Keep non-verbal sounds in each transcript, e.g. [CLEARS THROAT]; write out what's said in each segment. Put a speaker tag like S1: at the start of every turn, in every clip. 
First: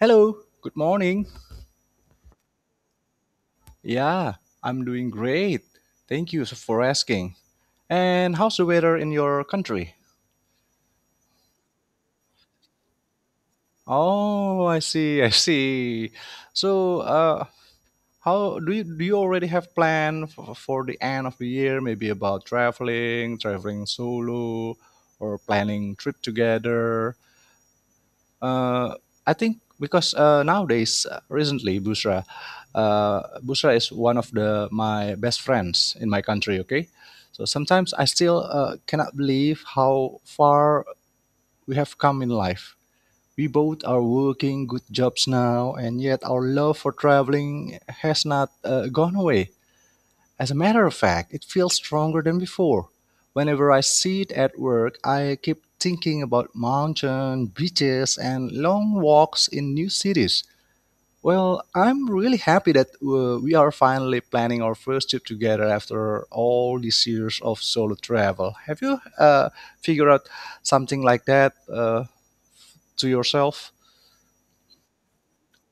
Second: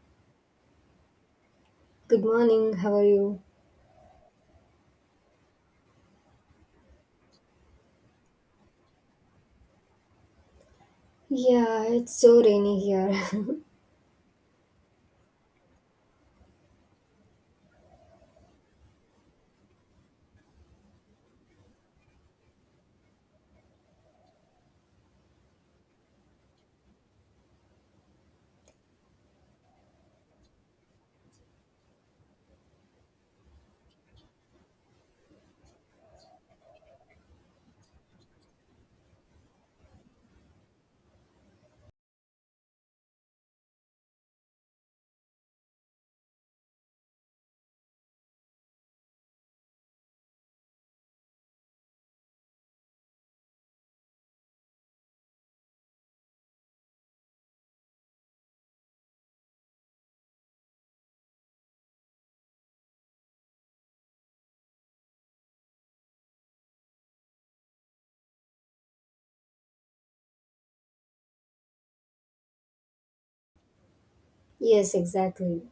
S1: Hello, good morning.
S2: Good morning, how are you?
S1: Yeah, I'm doing great. Thank you for asking. And how's the weather in your country?
S2: Yeah, it's so rainy here.
S1: Oh, I see, I see. So, uh, how do you already have plan for the end of the year? Maybe about traveling, traveling solo, or planning trip together. uh, I think because nowadays, recently, Busra, Busra is one of the my best friends in my country. Okay, so sometimes I still cannot believe how far we have come in life. We both are working good jobs now, and yet our love for traveling has not gone away. As a matter of fact, it feels stronger than before. Whenever I see it at work, I keep thinking about mountains, beaches, and long walks in new cities. Well, I'm really happy that we are finally planning our first trip together after all these years of solo travel. Have you figured out something like that to yourself?
S2: [LAUGHS] Yes, exactly.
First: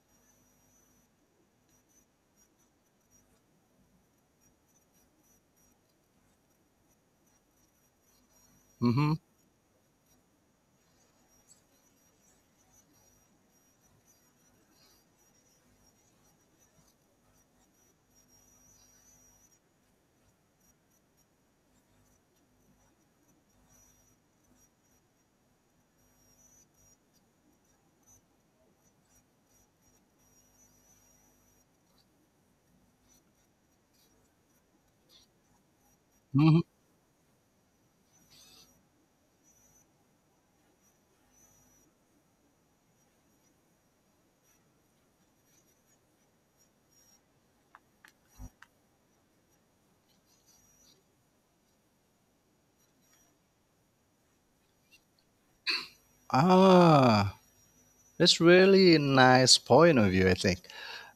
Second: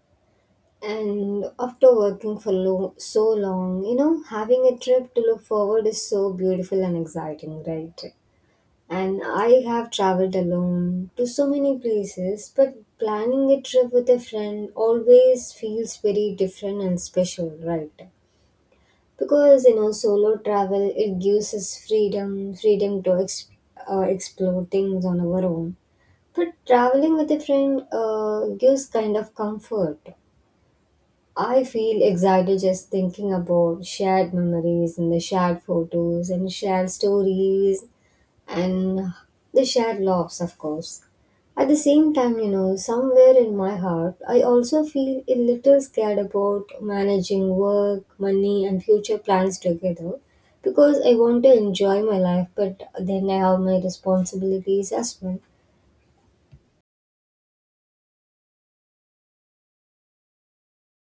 S2: And after working for so long, you know, having a trip to look forward is so beautiful and exciting, right?
S1: Mm-hmm.
S2: And I have traveled alone to so many places, but planning a trip with a friend always feels very different and special, right? Because, you know, solo travel, it gives us freedom, freedom to explore things on our own. But traveling with a friend gives kind of comfort. I feel excited just thinking about shared memories and the shared photos and
S1: Mm-hmm.
S2: shared stories and the shared laughs, of course. At the same time, you know, somewhere in my heart, I also feel a little scared about managing work, money, and future plans together because I want to enjoy my life, but then I have my responsibilities as well.
S1: Ah, that's really nice point of view, I think.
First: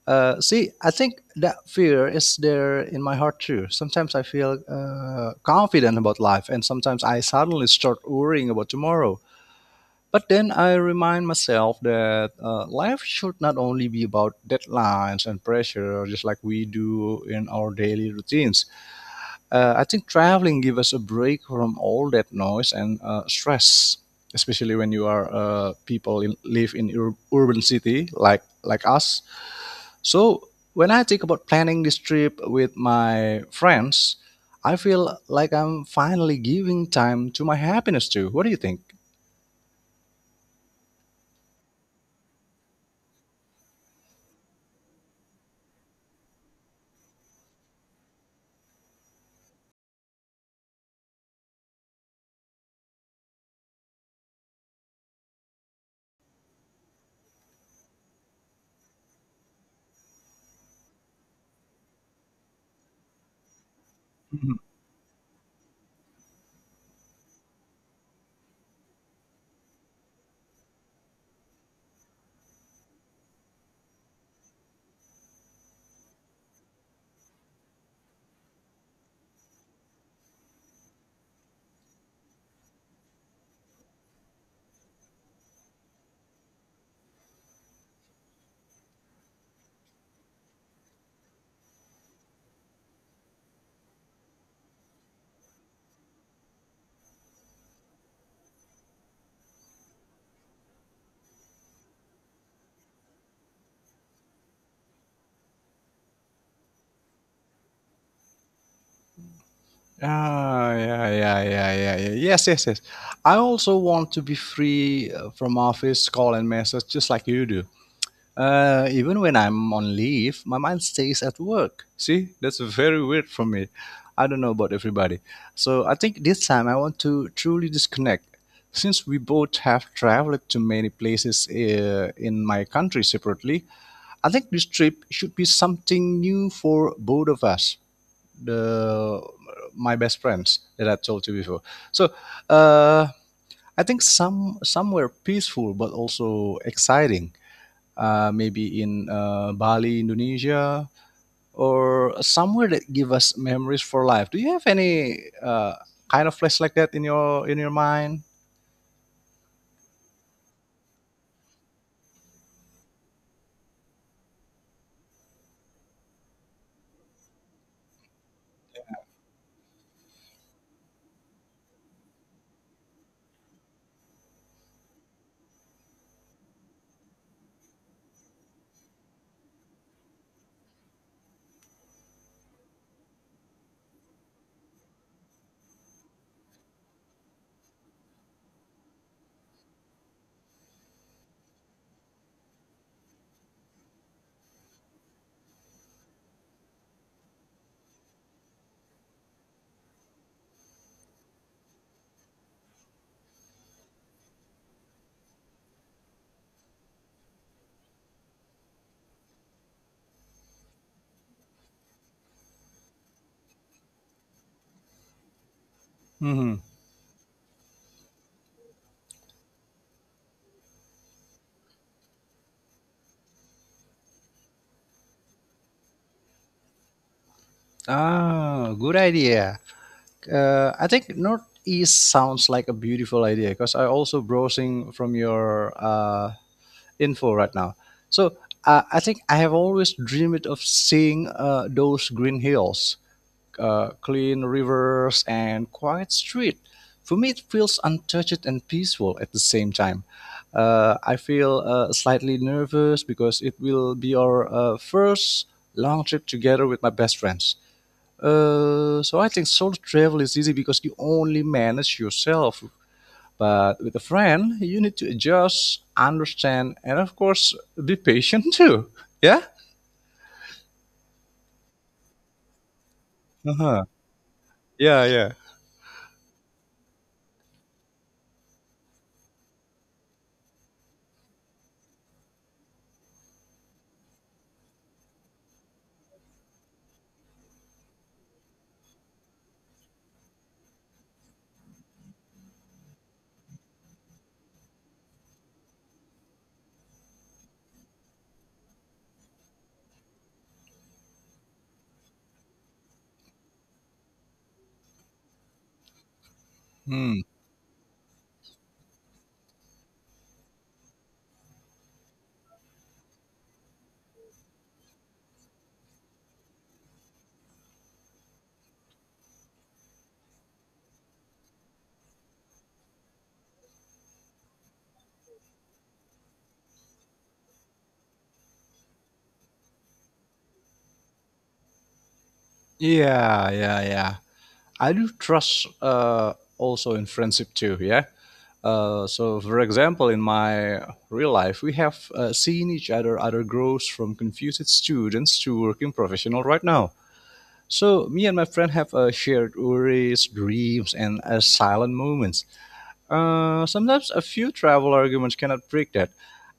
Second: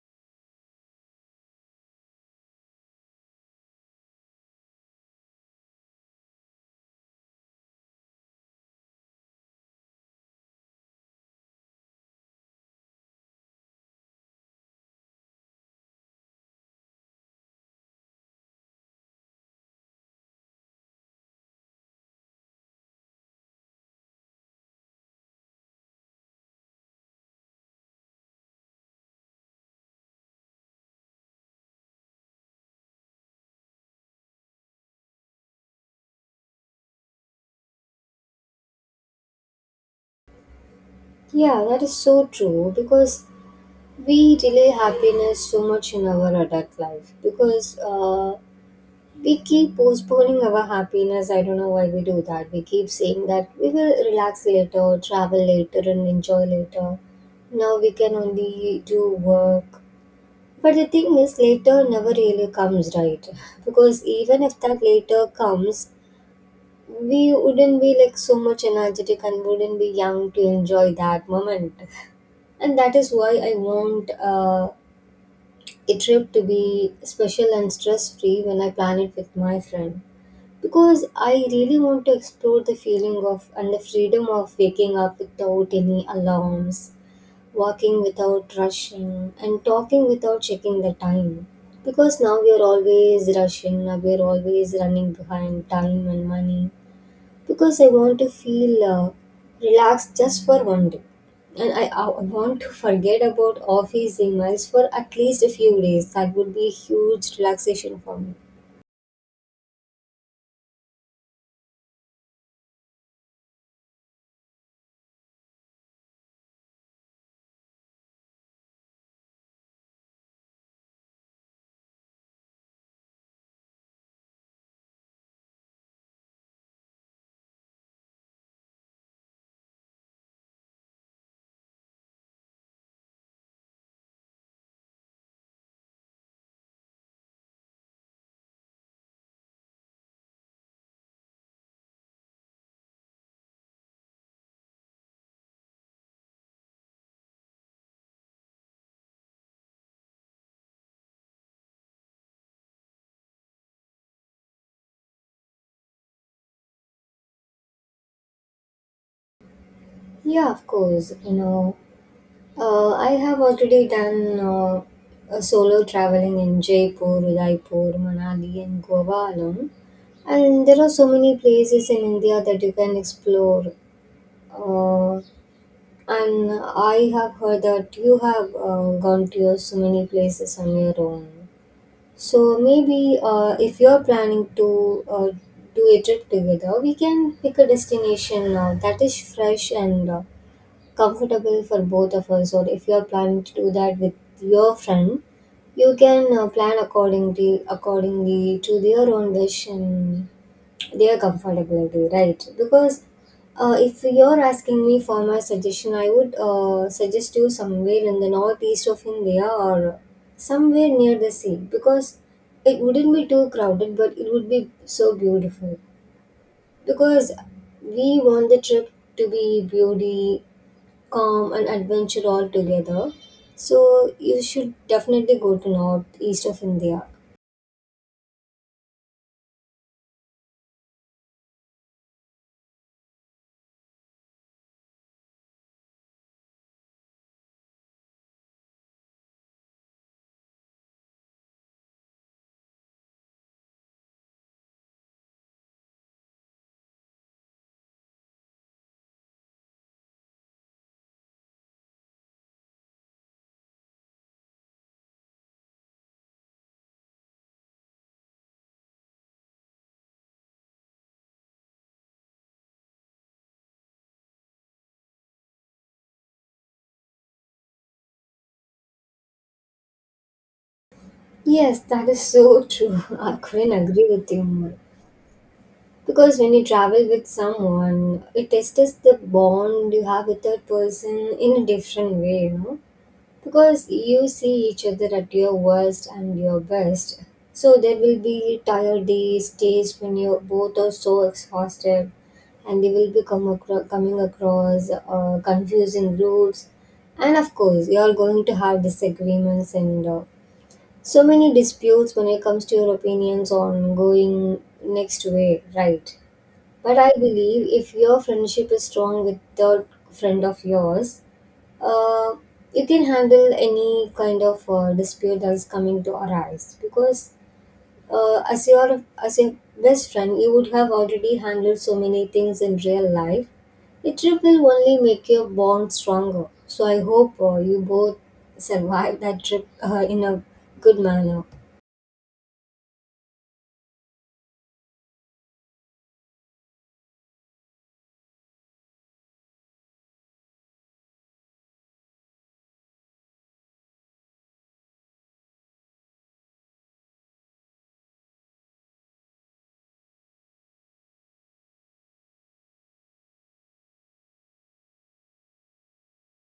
S1: See, I think that fear is there in my heart too. Sometimes I feel confident about life, and sometimes I suddenly start worrying about tomorrow. But then I remind myself that life should not only be about deadlines and pressure, just like we do in our daily routines. I think traveling gives us a break from all that noise and stress, especially when you are people in, live in urban city like us. So when I think about planning this trip with my friends, I feel like I'm finally giving time to my happiness too. What do you think?
S2: Yeah, that is so true because we delay happiness so much in our adult life because we keep postponing our happiness. I don't know why we do that. We keep saying that we will relax later, travel later, and enjoy later. Now we can only do work. But the thing is, later never really comes, right? [LAUGHS] Because even
S1: Mhm.
S2: if that later comes, we wouldn't be like so much energetic and wouldn't be young to enjoy that moment. [LAUGHS] And that is why I want a trip to be special and stress free when I plan it with my friend. Because I really want to explore the feeling of and the freedom of waking up without any alarms, walking without rushing, and talking without checking the time. Because now we are always rushing, now we are always running behind time and money because I want to feel relaxed just for one day. And I want to forget about office emails for at least a few days. That would be a huge relaxation for me.
S1: Ah, yeah, yeah, yeah, yeah, yeah. Yes, yes, yes. I also want to be free from office call and message, just like you do. Even when I'm on leave, my mind stays at work. See, that's very weird for me. I don't know about everybody. So I think this time I want to truly disconnect. Since we both have traveled to many places in my country separately, I think this trip should be something new for both of us, the my best friends that I told you before. So uh, I think somewhere peaceful but also exciting, maybe in Bali, Indonesia, or somewhere that give us memories for life. Do you have any kind of place like that in your mind?
S2: Yeah, of course. You know, I have already done a solo traveling in Jaipur, Udaipur, Manali, and Goa alone. And there are so many places in India that you can explore. Uh, And I have heard that you have gone to so many places on your own. So maybe if you're planning to do a trip together, we can pick a destination that is fresh and comfortable for both of us. Or if you're planning to do that with your friend, you can plan accordingly to their own wish and they are comfortable with, right? Because if you're asking me for my suggestion, I would suggest you somewhere in the northeast of India or somewhere near the sea because it wouldn't be too crowded, but it would be so beautiful.
S1: Hmm.
S2: Because we want the trip to be beauty, calm, and adventure all together. So you should definitely go to northeast of India.
S1: Ah, good idea. I think Northeast sounds like a beautiful idea because I also browsing from your info right now. So I think I have always dreamed of seeing those green hills, clean rivers, and quiet street. For me, it feels untouched and peaceful at the same time. I feel slightly nervous because it will be our first long trip together with my best friends. So I think solo travel is easy because you only manage yourself, but with a friend, you need to adjust, understand, and of course, be patient [LAUGHS] too. Yeah?
S2: Yes, that is so true. [LAUGHS] I couldn't
S1: Uh-huh.
S2: agree with you more.
S1: Yeah, yeah.
S2: Because when you travel with someone, it tests the bond you have with that person in a different way, you know. Because you see each other at your worst and your best. So there will be tired days, days when you both are so exhausted, and they will be coming across confusing routes. And of course, you are going to have disagreements and so many disputes when it comes to your opinions on going next way, right? But I
S1: Hmm.
S2: believe if your friendship is strong with the friend of yours, uh, you can handle any kind of dispute that is coming to arise. Because as your best friend, you would have already handled so many things in real life. The trip will only make your bond stronger. So I hope you both survive that trip in a good manner.
S1: Yeah, yeah, yeah. I do trust also in friendship too. Yeah. So, for example, in my real life, we have seen each other grows from confused students to working professional right now. So, me and my friend have shared worries, dreams, and silent moments. Sometimes a few travel arguments cannot break that.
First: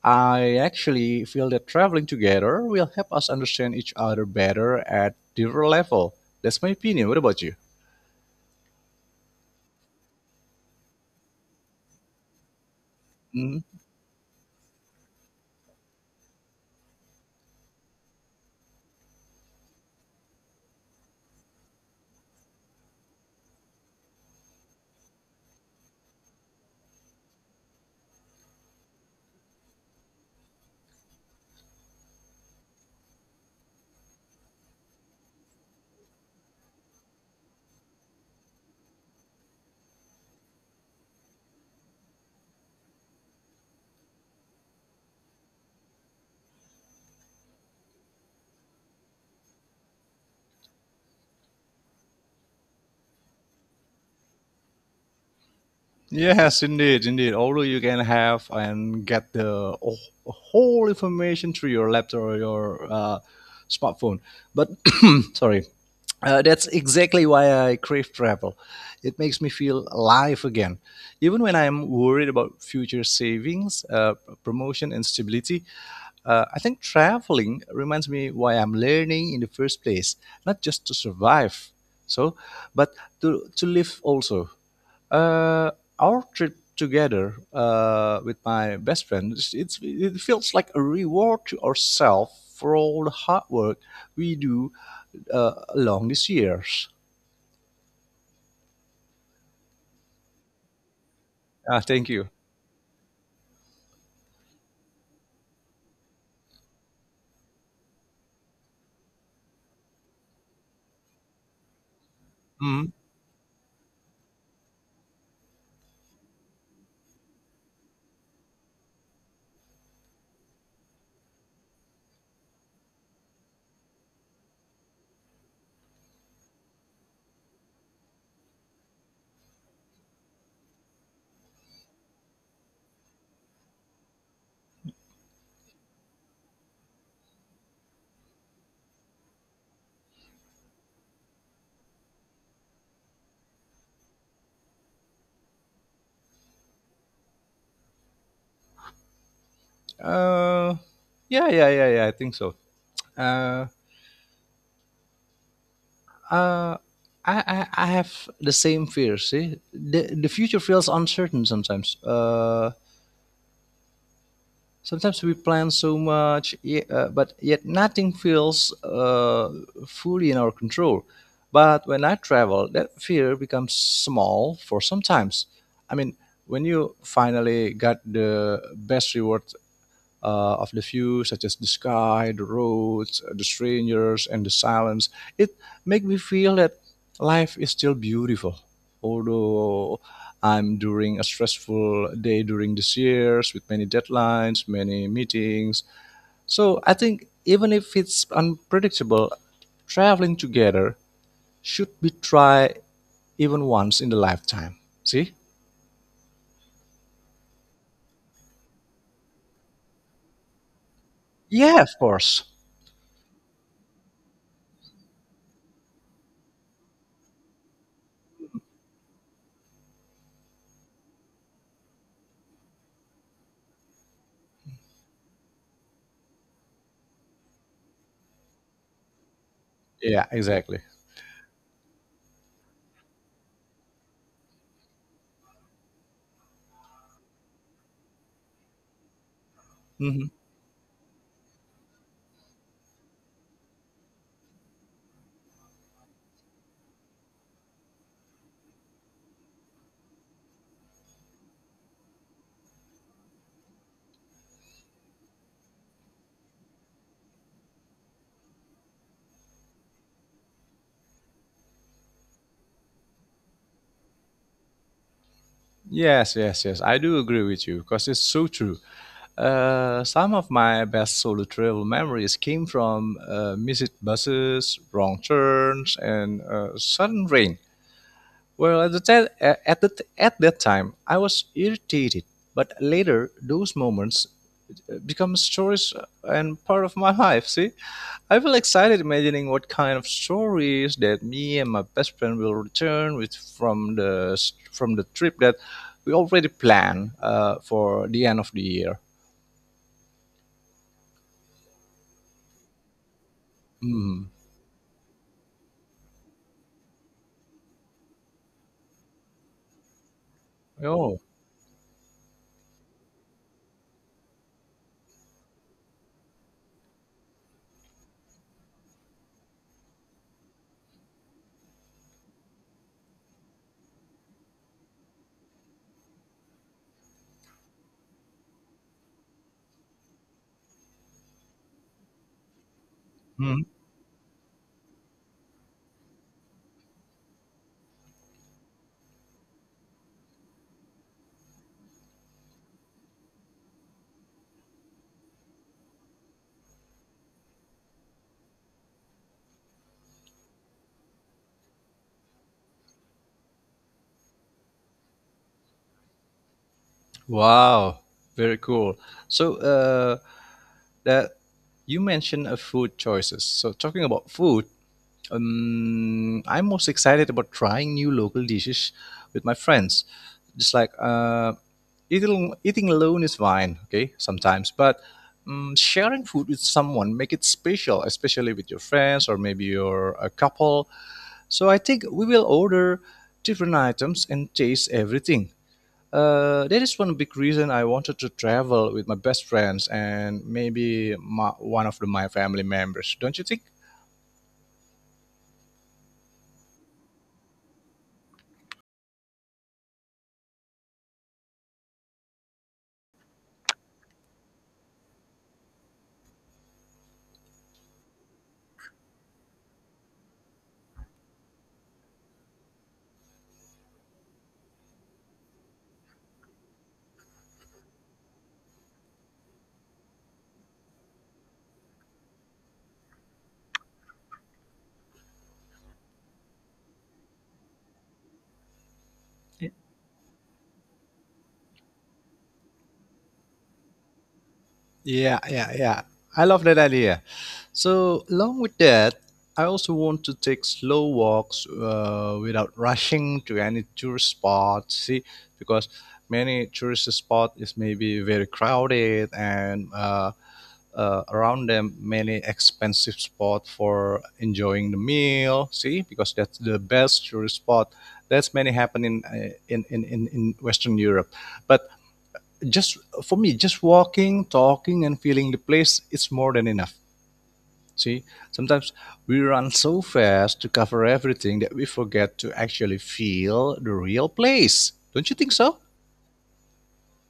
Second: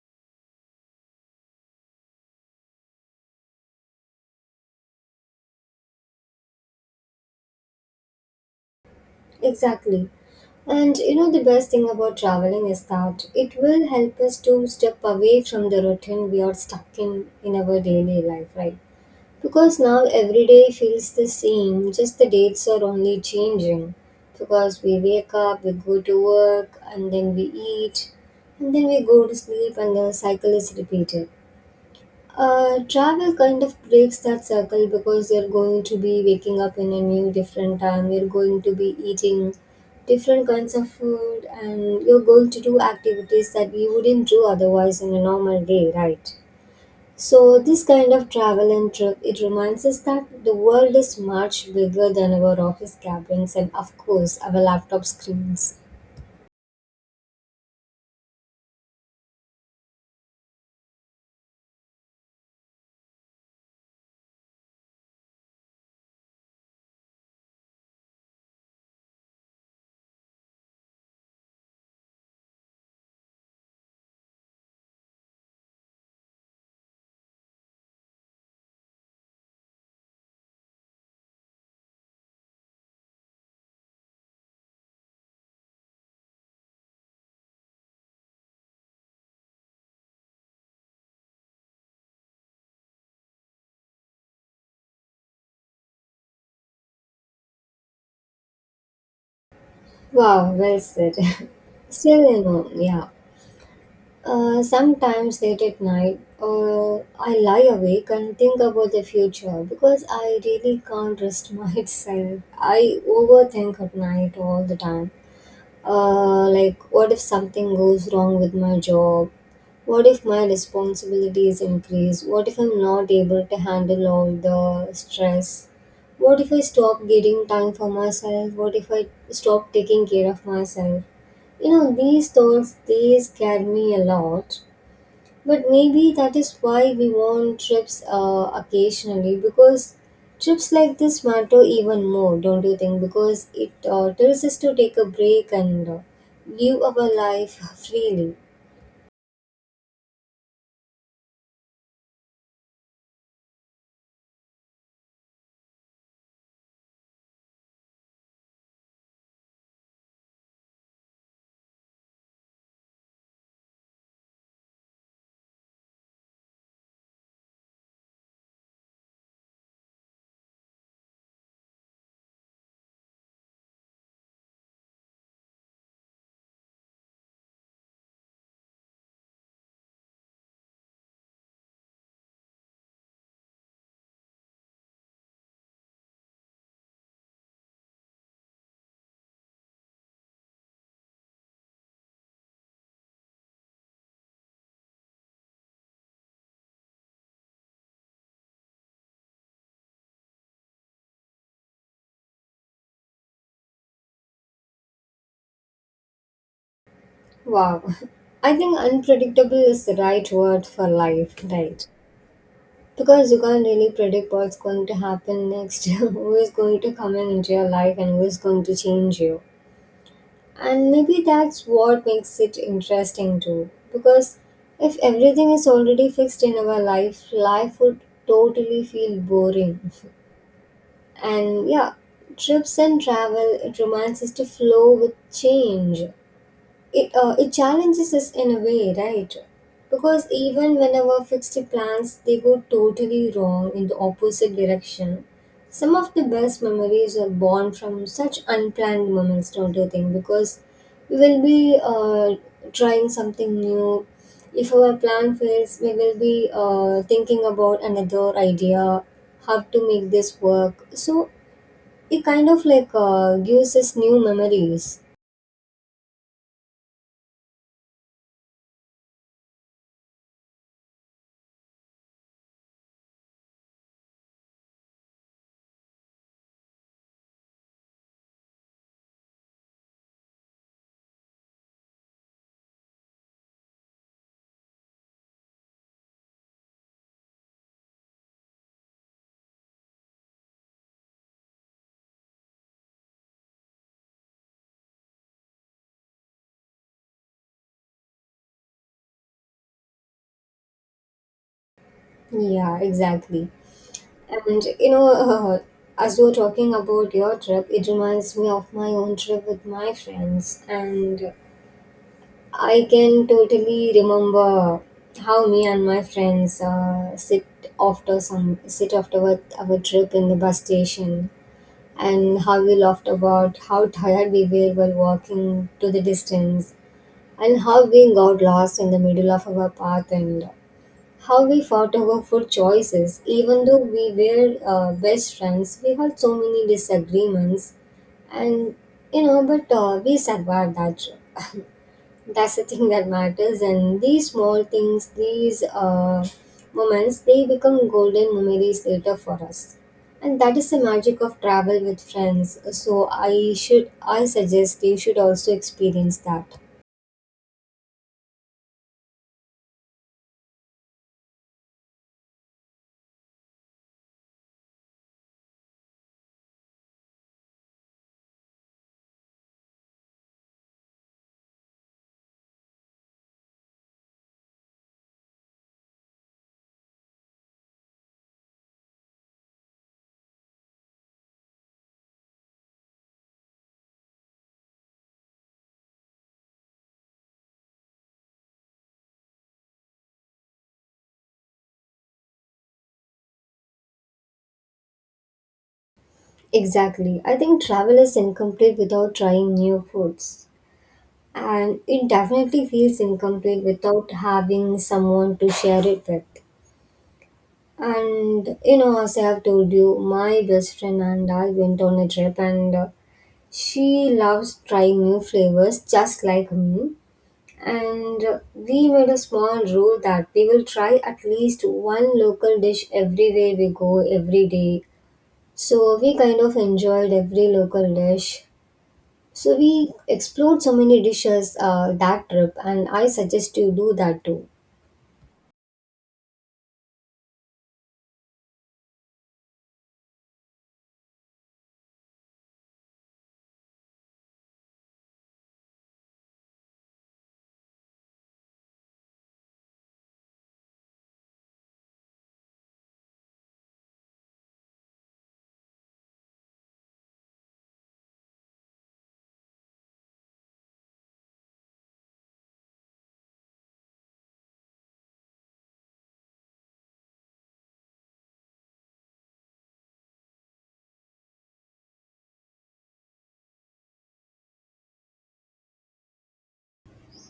S1: I actually feel that traveling together will help us understand each other better at different level. That's my opinion. What about you?
S2: Exactly. And you know, the best thing about traveling is that it
S1: Mhm.
S2: will help us to step away from the routine we are stuck in our daily life, right? Because now every day feels the same, just the dates are only changing. Because we wake up, we go to work, and then we eat, and then we go to sleep, and the cycle is repeated. Travel kind of breaks that circle because you're going to be waking up in a new different time, you're going to be eating different kinds of food, and you're going to do activities that you wouldn't do otherwise in a normal day, right? So, this kind of travel and trip, it reminds us that the world is much bigger than our office cabins and, of course, our laptop screens.
S1: Yes, indeed, indeed. Although you can have and get the whole information through your laptop or your smartphone, but [COUGHS] [CLEARS THROAT] sorry. That's exactly why I crave travel. It makes me feel alive again. Even when I'm worried about future savings, promotion, and stability, I think traveling reminds me why I'm learning in the first place, not just to survive, so but to live also. Uh, our trip together with my best friend, it feels like a reward to ourselves for all the hard work we do along these years.
S2: Wow, well said.
S1: Ah,
S2: [LAUGHS]
S1: thank you.
S2: Still, you know, yeah. Sometimes late at night, I lie awake and think about the future because I really can't trust [LAUGHS] myself.
S1: Mm.
S2: I overthink at night all the time. Like, what if something goes wrong with my job? What if my responsibilities increase? What if I'm not able to handle all the stress? What if I stop getting time for myself? What if I stop taking care of myself? You know, these thoughts, they scare me a lot. But maybe that is why we want trips occasionally because trips like this matter even more, don't you think? Because it tells us to take a break and live our life [LAUGHS] freely.
S1: Uh, yeah, yeah, yeah, yeah. I think so. Uh, uh, I have the same fear. See, the future feels uncertain sometimes. Sometimes we plan so much, but yet nothing feels fully in our control. But when I travel, that fear becomes small for sometimes. I mean, when you finally got the best reward of the view, such as the sky, the roads, the strangers, and the silence. It makes me feel that life is still beautiful, although I'm during a stressful day during this years with many deadlines, many meetings. So I think even if it's unpredictable, traveling together should be tried even once in the lifetime. See?
S2: Wow. [LAUGHS] I think unpredictable is the right word for life,
S1: Yeah,
S2: right?
S1: of course.
S2: Because you can't really predict what's going to happen next, [LAUGHS] who is going to come in into your life, and who is going to change you. And maybe that's what makes it interesting too, because if everything is already fixed in our life, life would totally feel boring.
S1: Yeah, exactly.
S2: And yeah, trips and travel, it reminds us to flow with change. It challenges us in a way, right? Because
S1: Mhm.
S2: even whenever fixed plans, they go totally wrong in the opposite direction, some of the best memories are born from such unplanned moments, don't you think? Because we will be trying something new. If our plan fails, we will be thinking about another idea how to make this work. So it kind of like gives us new memories.
S1: Yes, yes, yes. I do agree with you because it's so true. Some of my best solo travel memories came from missed buses, wrong turns, and sudden rain. Well, at the ta- at the t- at that time, I was irritated, but later those moments become stories and part of my [LAUGHS] life. See, I feel excited imagining what kind of stories that me and my best friend will return with from the trip that we already planned for the end of the year.
S2: Yeah, exactly.
S1: Hmm.
S2: And you know, as you were talking about your trip, it reminds me of my own trip with my friends.
S1: Oh.
S2: And I can totally remember how me and my friends sit after some sit after our trip in the bus station, and how we laughed about how tired we were while walking to the distance, and how we got lost in the middle of our path and how we fought over food choices. Even
S1: Mhm.
S2: though we were best friends, we had so many disagreements, and you know, but we survived that trip. That's the [LAUGHS] thing that matters, and these small things, these moments, they become golden memories later for us. And that is the magic of travel with friends. So I suggest you should also experience that.
S1: Wow, very cool. So that you mentioned a food choices. So talking about food, I'm most excited about trying new local dishes with my friends. Just like eating alone is fine, okay, sometimes, but sharing food with someone make it special, especially with your friends or maybe your a couple. So I think we will order different items and taste everything. That is one big reason I wanted to travel with my best friends and maybe my, one of the, my family members. Don't you think?
S2: Exactly. I think travel is incomplete without trying new foods, and it definitely feels incomplete without having someone to share it with. And you know, as I have told you, my best friend and I went on a trip, and she loves trying new flavors just like me. And we made a small rule that we will try at least one local dish everywhere we go every day. So we kind of enjoyed every local dish, so we explored so many dishes that trip, and I suggest you do that too.
S1: Yeah, yeah, yeah. I love that idea. So, along with that, I also want to take slow walks without rushing to any tourist spot. See, because many tourist spot is maybe very crowded and around them many expensive spot for enjoying the meal. See, because that's the best tourist spot. That's many happen in in Western Europe, but just for me just walking talking and feeling the place is more than enough. See, sometimes we run so fast to cover everything that we forget to actually feel the real place, don't you think so?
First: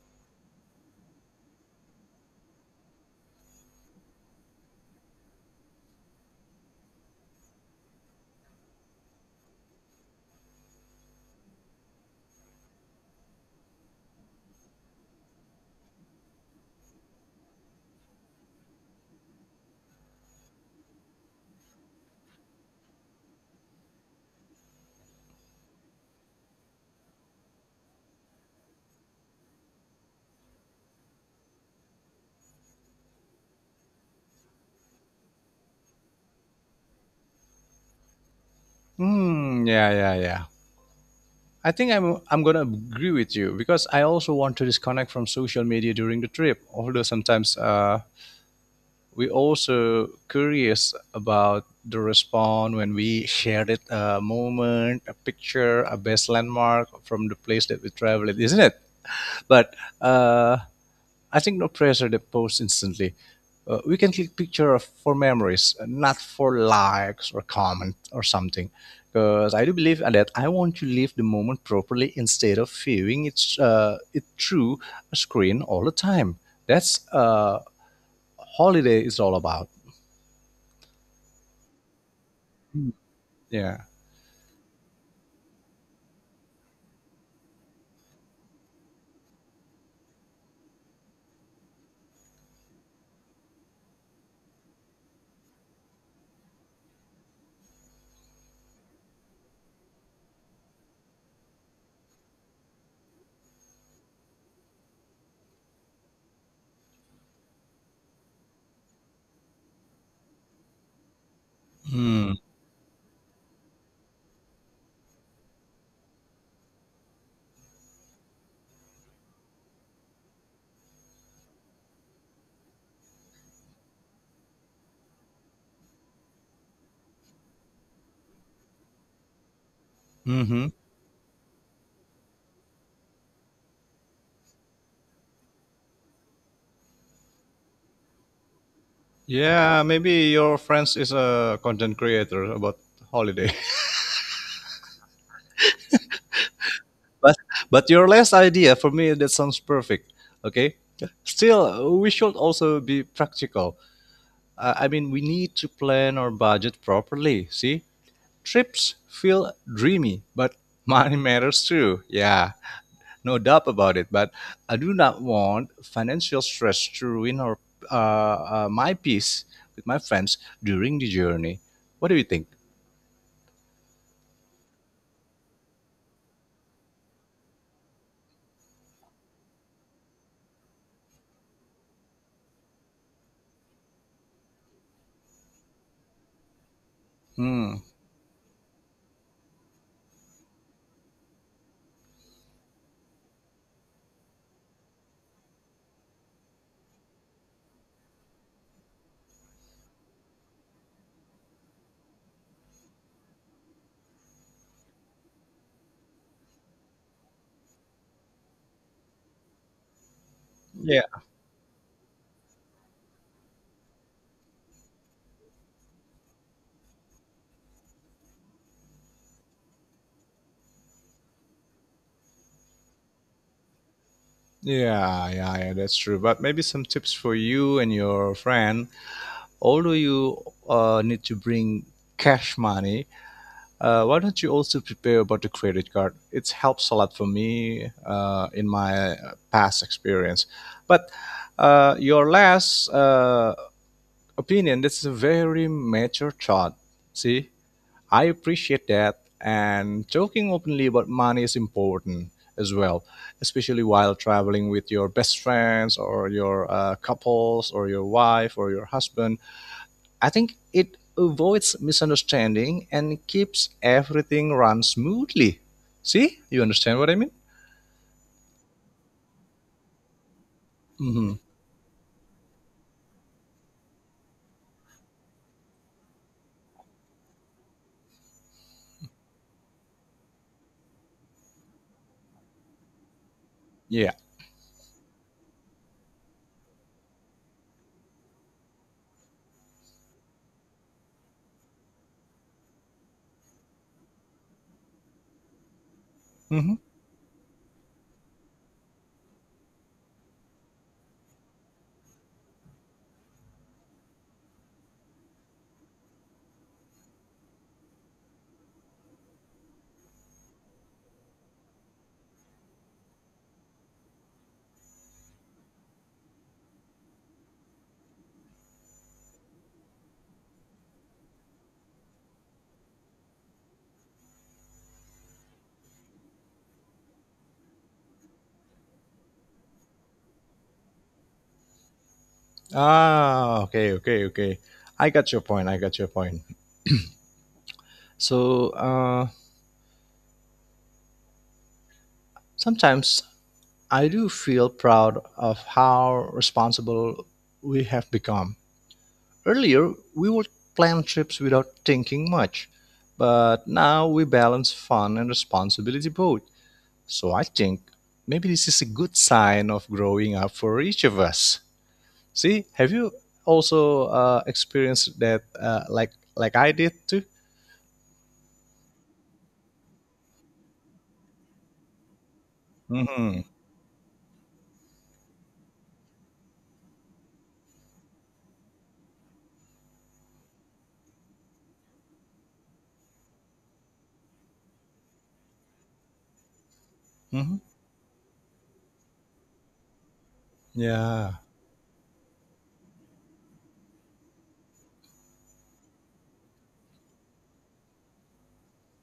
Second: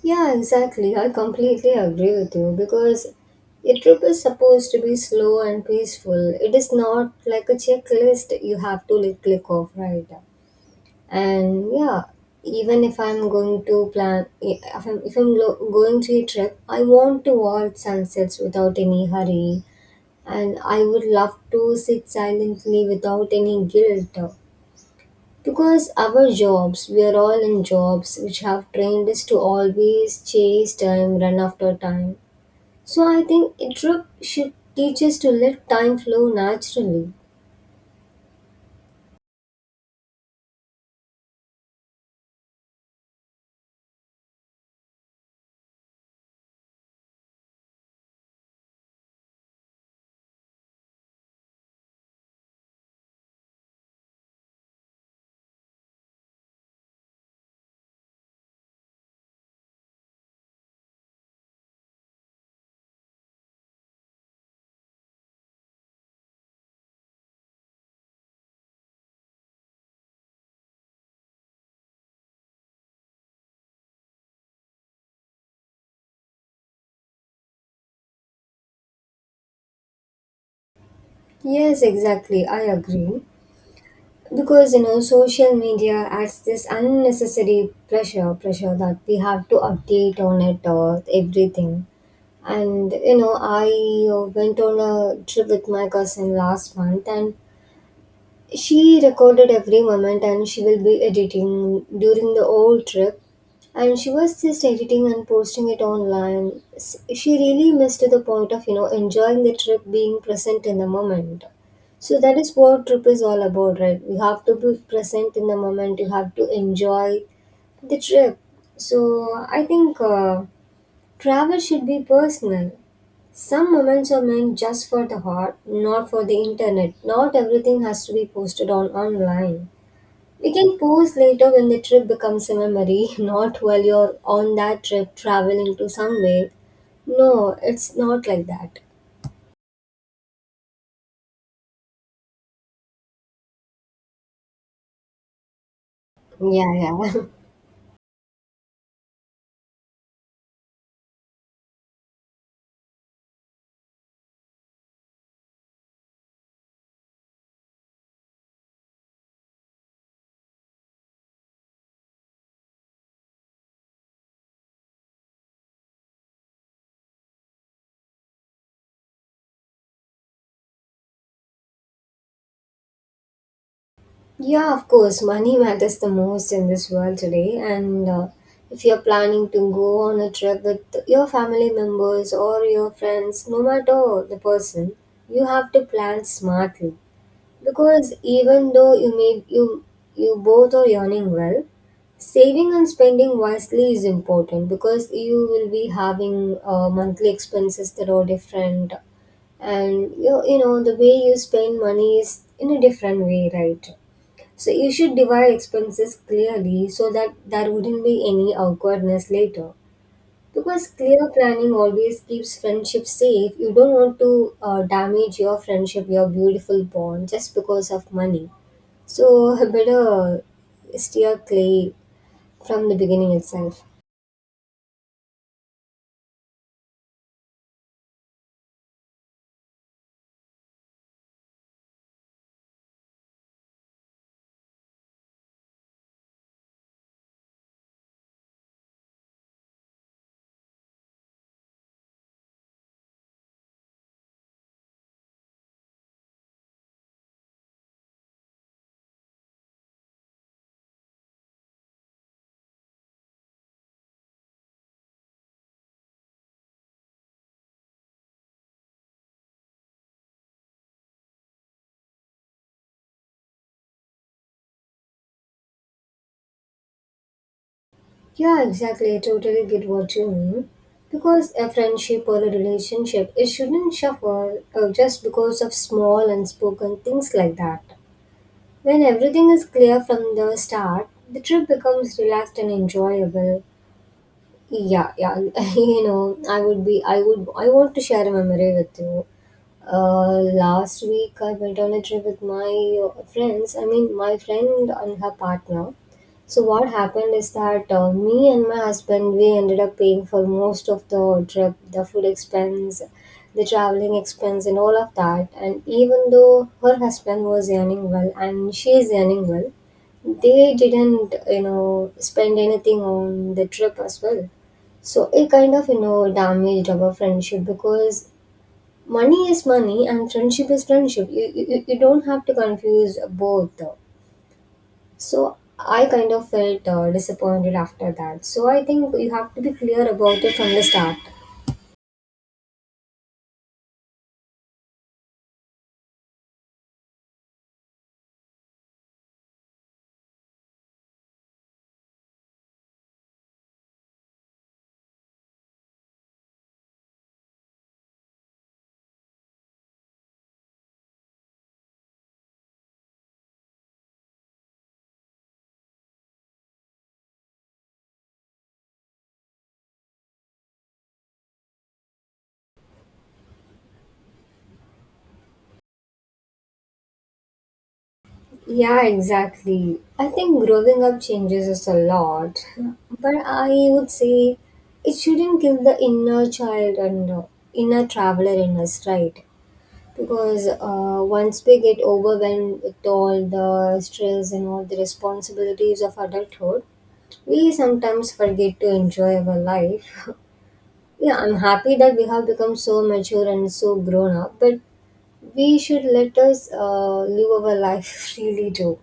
S2: Yeah, exactly. I completely agree with you because a trip is supposed to be slow and peaceful. It is not like a checklist you have to like click off, right? And yeah, even if I'm going to plan, if I'm lo- going to a trip, I want to watch sunsets without any hurry, and I would love to sit silently without any guilt. Because our jobs, we are all in jobs which have trained us to always chase time, run after time. So I think a trip should teach us to let time flow naturally.
S1: Hmm. Yeah. Yeah. Yeah. I think I'm gonna agree with you because I also want to disconnect from social media during the trip. Although sometimes we also curious about the response when we shared it a moment a picture a best landmark from the place that we traveled, isn't it? But uh, I think no pressure to post instantly. We can click picture for memories, not for likes or comment or something, because I do believe that I want to live the moment properly instead of viewing it through a screen all the time. That's holiday is all about.
S2: Yes, exactly. I agree.
S1: Yeah.
S2: Because you know, social media adds this unnecessary pressure, pressure that we have to update on it or everything. And you know, I went on a trip with my cousin last month, and she recorded every moment and she will be editing during the whole trip. And she was just editing and posting it online. She really missed the point of, you know, enjoying the trip, being present in the moment. So
S1: Mm.
S2: that is what trip is all about, right? You have to be present in the moment. You have to enjoy the trip. So I think travel should be personal. Some moments are meant just for the heart, not for the internet. Not everything has to be posted on online.
S1: Hmm.
S2: We
S1: Mm-hmm.
S2: can post later when the trip becomes a memory, [LAUGHS] not while you're on that trip traveling to somewhere. No, it's not like that.
S1: Yeah, maybe your friends is a content creator about holiday. [LAUGHS]
S2: Yeah, yeah.
S1: But your last idea for me that sounds perfect. Okay. Still, we should also be practical. I mean, we need to plan our budget properly. See, trips feel dreamy, but [LAUGHS] money matters too. Yeah. No doubt about it. But I do not want financial stress to ruin my peace with my friends during the journey. What do you think?
S2: [LAUGHS] Yeah, of course, money matters the most in this world today. And if you're planning to go on a trip with your family members or your friends, no matter the person, you have to plan smartly.
S1: Hmm.
S2: Because even though you may you you both are earning well, saving and spending wisely is important because you will be having monthly expenses that are different, and you know the way you spend money is in a different way, right? So you should divide expenses clearly so that there wouldn't be any awkwardness later. Because
S1: Yeah,
S2: clear planning always keeps friendship safe. You don't want to damage your friendship, your beautiful bond, just because of money. So I better steer clear from the beginning itself.
S1: yeah, yeah, yeah, that's true. But maybe some tips for you and your friend. Although you need to bring cash money, why don't you also prepare about the credit card? It helps a lot for me in my past experience. But your last opinion, this is a very mature thought. See, I appreciate that, and talking openly about money is important as well, especially while traveling with your best friends or your couples or your wife or your husband. I think it avoids misunderstanding and keeps everything run smoothly. See, you understand what I mean?
S2: Yeah, exactly. I totally get what you mean.
S1: Hmm.
S2: Because a friendship or a relationship, it shouldn't suffer just because of small unspoken things like that. When everything is clear from the start, the trip becomes relaxed and enjoyable.
S1: Yeah.
S2: Yeah, yeah. [LAUGHS] You know, I would be I would I want to share a memory with you. Last week I went on a trip with my friends, I mean my friend and her partner. So
S1: Hmm.
S2: what happened is that, me and my husband, we ended up paying for most of the trip, the food expense, the traveling expense, and all of that. And even though her husband was earning well and she is earning well, they didn't, you know, spend anything on the trip as well. So it kind of, you know, damaged our friendship because money is money and friendship is friendship. You don't have to confuse both. So I kind of felt disappointed after that. So I think you have to be clear about it from the start.
S1: Ah, okay, okay, okay. I got your point, I got your point. So sometimes I do feel proud of how responsible we have become. Earlier, we would plan trips without thinking much, but now we balance fun and responsibility both. So I think maybe this is a good sign of growing up for each of us. See, have you also experienced that uh, like I did too?
S2: Yeah, exactly. I think growing up changes us a lot, but
S1: Mm-hmm.
S2: I would say it shouldn't kill the inner child and inner traveler in us, right? Because once we get overwhelmed with all the stress and all the responsibilities of adulthood,
S1: Mm-hmm.
S2: we sometimes forget to enjoy our life. [LAUGHS]
S1: Yeah.
S2: Yeah, I'm happy that we have become so mature and so grown up, but we should let us live our life [LAUGHS] freely too.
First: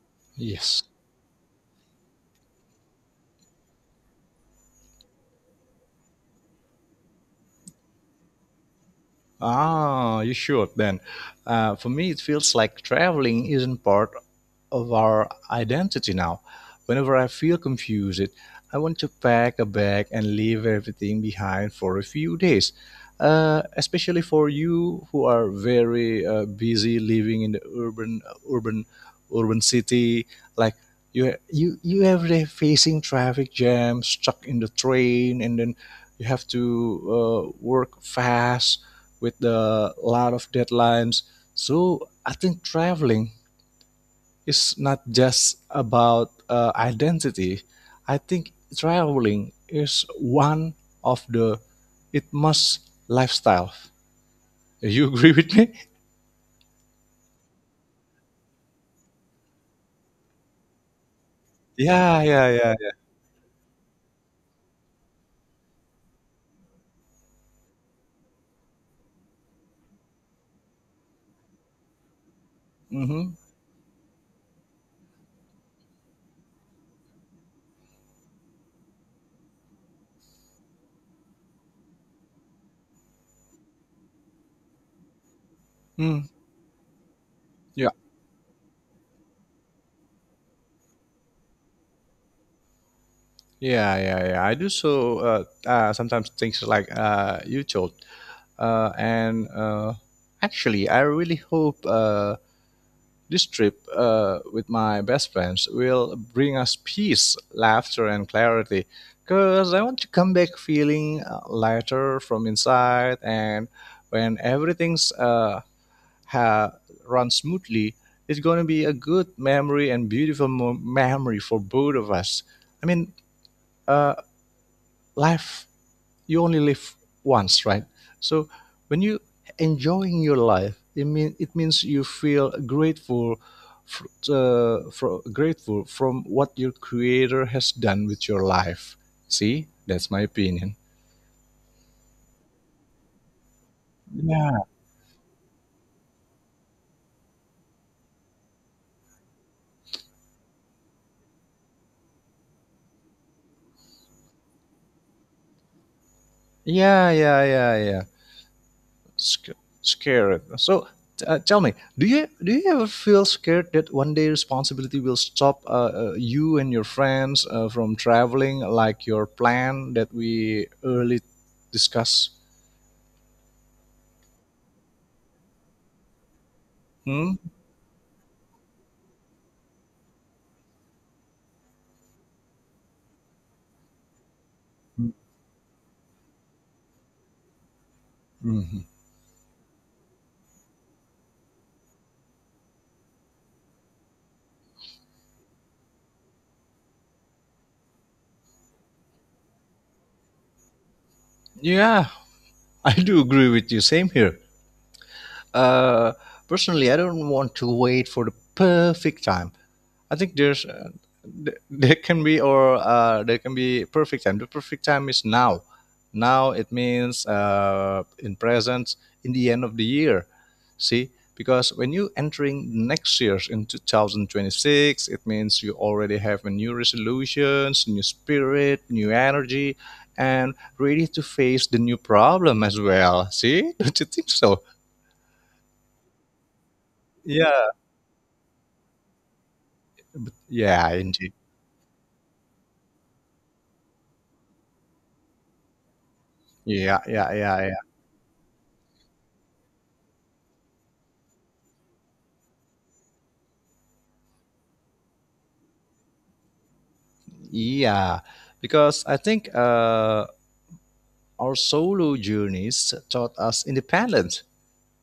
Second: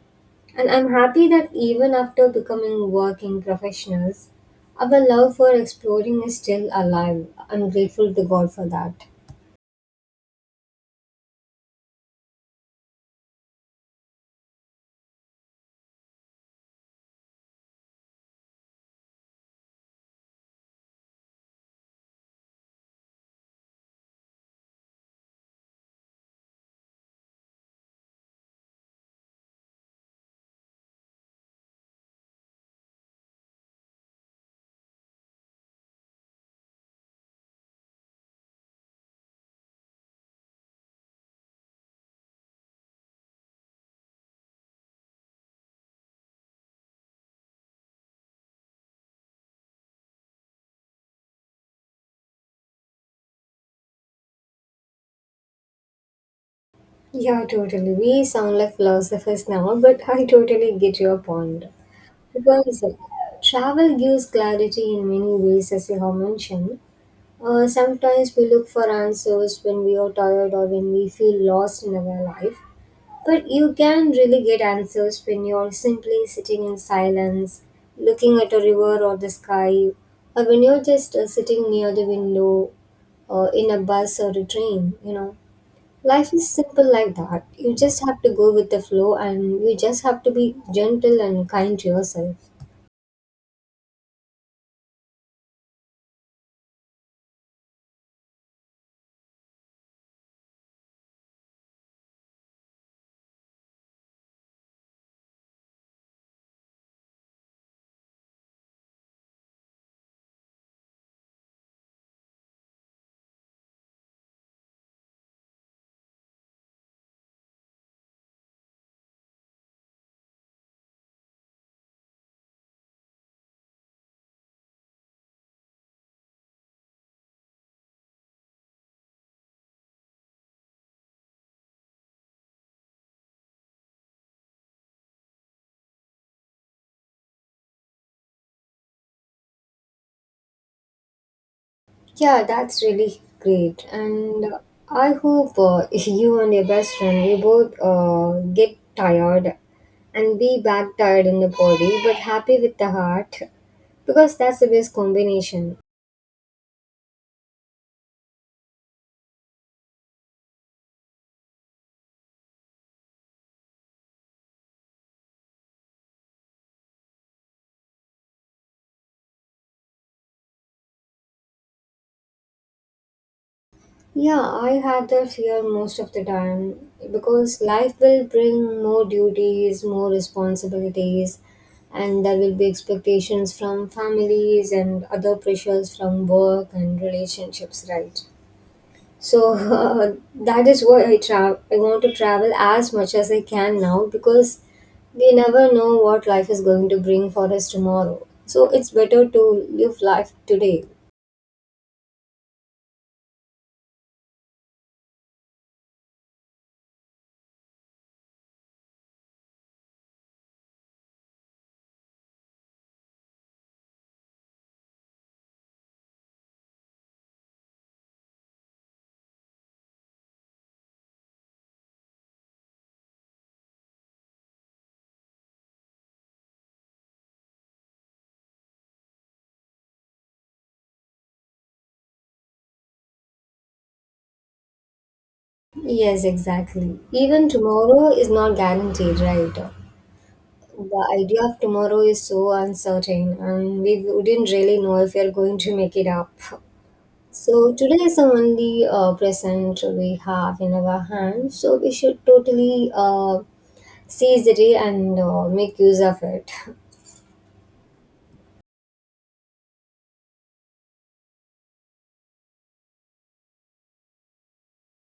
S2: And
S1: Yes.
S2: I'm happy that even after becoming working professionals, our love for exploring is still alive. I'm grateful to God for that.
S1: Ah, you should then. For me, it feels like traveling isn't part of our identity now. Whenever I feel confused, I want to pack a bag and leave everything behind for a few days. Especially for you who are very busy living in the urban, urban city, like you every day facing traffic jam, stuck in the train, and then you have to work fast with a lot of deadlines. So I think traveling, it's not just about identity. I think traveling is one of the it must lifestyle. You agree with me?
S2: Yeah, totally. We sound like philosophers now, but [LAUGHS] I totally get your point.
S1: Yeah, yeah, yeah,
S2: Because
S1: yeah.
S2: travel gives clarity in many ways, as you have mentioned. Sometimes we look for answers when we are tired or when we feel lost in our life.
S1: Mm-hmm.
S2: But you can really get answers when you're simply sitting in silence, looking at a river or the sky, or when you're just sitting near the window or in a bus or a train, you know.
S1: Mm.
S2: Life is simple like that. You
S1: Yeah,
S2: just have to go with the flow and you just have to be gentle and kind to yourself.
S1: yeah, yeah, yeah. I do so. Sometimes things like you told, and actually, I really hope this trip with my best friends will bring us peace, laughter, and clarity. Because I want to come back feeling lighter from inside, and when everything's ha- runs smoothly, it's going to be a good memory and beautiful memory for both of us. I mean, uh, life, you only live once, right? So when you enjoying your life, it means you feel grateful, for, for grateful from what your creator has done with your life. See, that's my opinion.
S2: Yeah, that's really great. And
S1: Yeah,
S2: I hope [LAUGHS] you and your best friend, you both get tired and be back tired in the body but happy with the heart, because that's the best combination.
S1: yeah, yeah, yeah, yeah. Sc- Scared. So tell me, do you ever feel scared that one day responsibility will stop you and your friends from traveling like your plan that we early discussed?
S2: Yeah, I have that fear most of the time
S1: Hmm?
S2: because life will bring more duties, more responsibilities, and there will be expectations from families and other pressures from work and relationships, right?
S1: Mhm.
S2: So [LAUGHS] that is why I travel. I want to travel as much as I can now because we never know what life is going to bring for us tomorrow. So it's better to live life today.
S1: Yeah, I do agree with you. Same here. Uh, Personally, I don't want to wait for the perfect time. I think there can be, or there can be perfect time. The perfect time is now. Now it means in present, in the end of the year. See, because when you entering next year's in 2026, it means you already have a new resolutions, new spirit, new energy, and ready to face the new problem as well. See, [LAUGHS] don't you think so?
S2: Yes, exactly. Even
S1: Yeah,
S2: tomorrow is not guaranteed, right?
S1: yeah,
S2: The
S1: indeed.
S2: idea of tomorrow is so uncertain, and we wouldn't really know if we are going to make it up.
S1: Yeah, yeah, yeah,
S2: So
S1: yeah.
S2: today is the only present we have in our hands, so we should totally seize the day and make use of it. [LAUGHS]
S1: Yeah, because I think our solo journeys taught us independence,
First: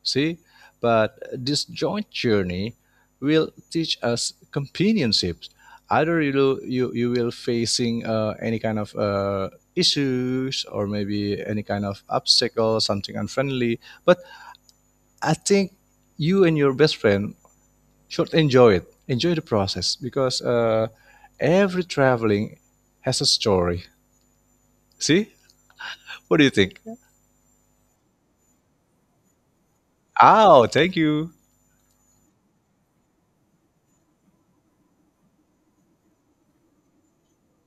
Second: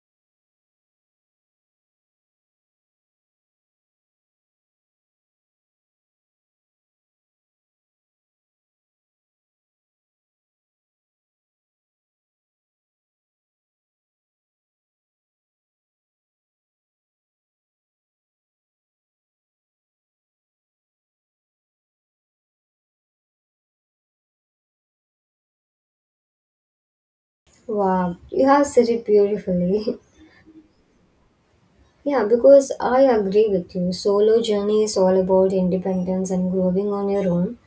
S1: see? But this joint journey will teach us companionships. Either you will, you will facing any kind of issues or maybe any kind of obstacle, something unfriendly. But I think you and your best friend should enjoy it. Enjoy the process because every traveling has a story. See? What do you think?
S2: Wow, you have said it beautifully. [LAUGHS]
S1: Oh, thank you.
S2: Yeah, because I agree with you. Solo journey is all about independence and growing on your own.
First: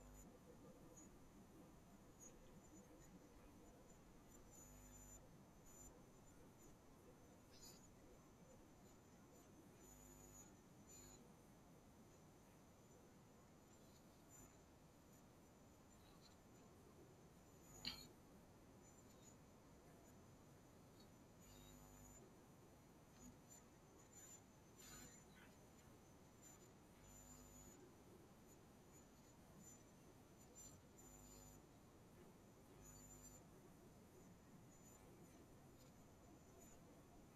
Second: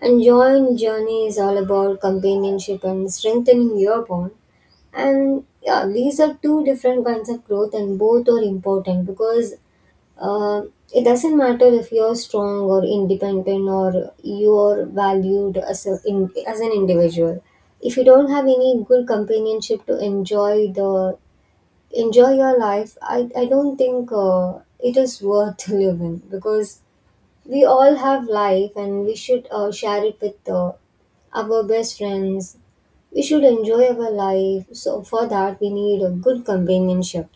S2: And joint journey is all about companionship and strengthening your bond. And yeah, these are two different kinds of growth, and both are important because uh, it doesn't matter if you're strong or independent or you're valued as, a, in, as an individual. If you don't have any good companionship to enjoy your life, I don't think it is worth [LAUGHS] living, because we all have life and we should share it with our best friends. We should enjoy our life, so for that we need a good companionship.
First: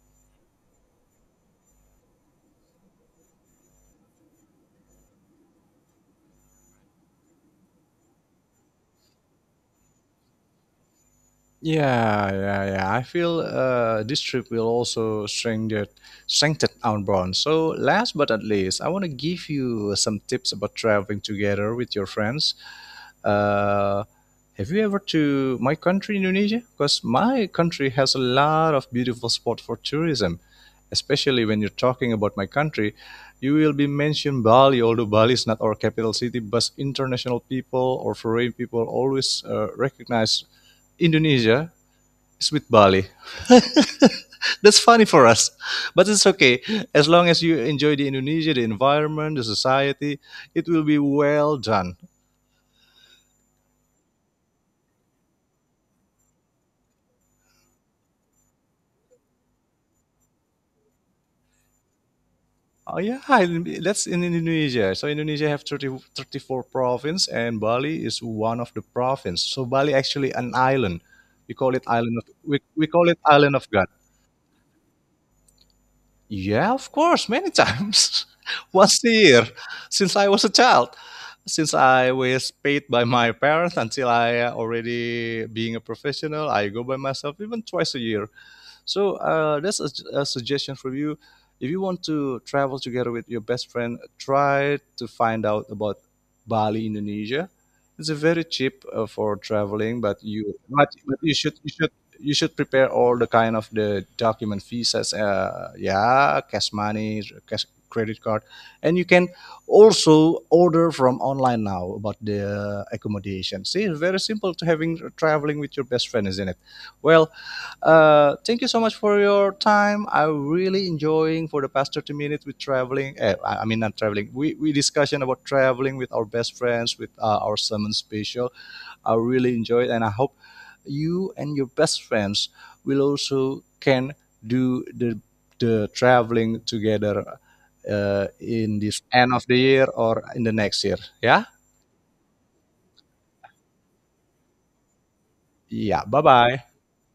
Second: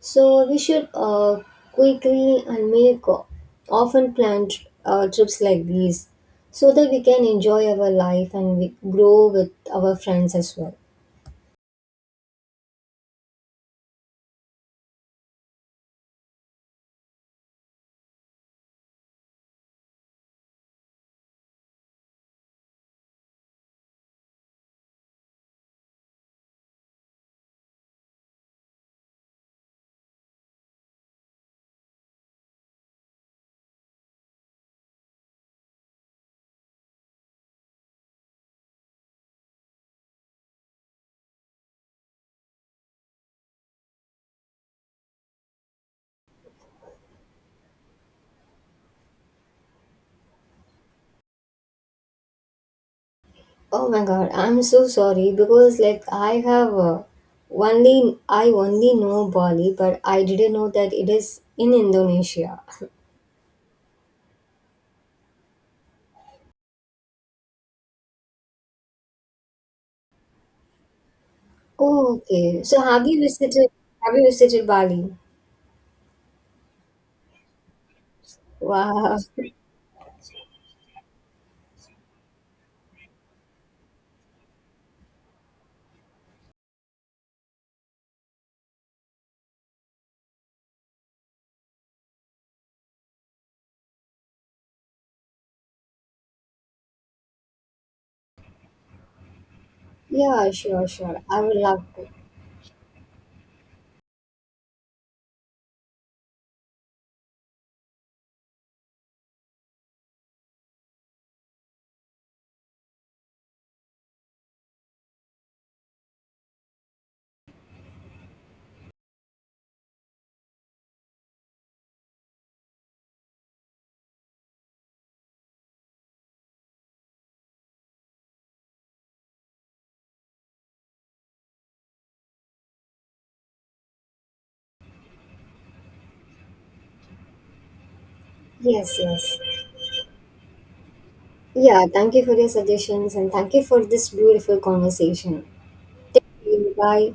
S2: So we should quickly and make often planned trips like these, so that we can enjoy our life and we grow with our friends as well.
S1: Yeah, yeah, yeah. I feel this trip will also strengthen our bond. So, last but not least, I want to give you some tips about traveling together with your friends. Uh, have you ever to my country, Indonesia? Because my country has a lot of beautiful spot for tourism. Especially when you're talking about my country, you will be mentioned Bali. Although Bali is not our capital city, but international people or foreign people always recognize Indonesia, it's with Bali. [LAUGHS] That's funny for us, but it's okay. As long as you enjoy the Indonesia, the environment, the society, it will be well done.
S2: Oh my god, I'm so sorry because like I have only I only know Bali, but I didn't know that it is in Indonesia.
S1: Oh yeah, that's in Indonesia. So Indonesia have thirty four 34 province, and Bali is one of the province. So Bali actually an island. We call it island
S2: Oh,
S1: of we,
S2: okay. So
S1: we call it island of God.
S2: have you visited Bali?
S1: Yeah, of course, many times. [LAUGHS] Once a
S2: Wow.
S1: year,
S2: [LAUGHS]
S1: since I was a child, since I was paid by my parents until I already being a professional, I go by myself even twice a year. So that's a suggestion for you. If you want to travel together with your best friend, try to find out about Bali, Indonesia. It's a very cheap for traveling,
S2: Yeah, sure,
S1: but
S2: sure.
S1: you
S2: I would
S1: should you
S2: love
S1: should
S2: to.
S1: you should prepare all the kind of the document visas, yeah, cash money, cash credit card, and you can also order from online now about the accommodation. See, it's very simple to having traveling with your best friend, isn't it? Well, thank you so much for your time. I'm really enjoying for the past 30 minutes with traveling. I mean, not traveling. We discussion about traveling with our best friends, with our summon special. I really enjoyed, and I hope you and your best friends will also can do the traveling together in
S2: Yes,
S1: this end
S2: yes.
S1: of the year or in the next year. Yeah,
S2: Yeah, thank you for your suggestions and thank you for this beautiful conversation.
S1: yeah. Bye bye.
S2: Bye.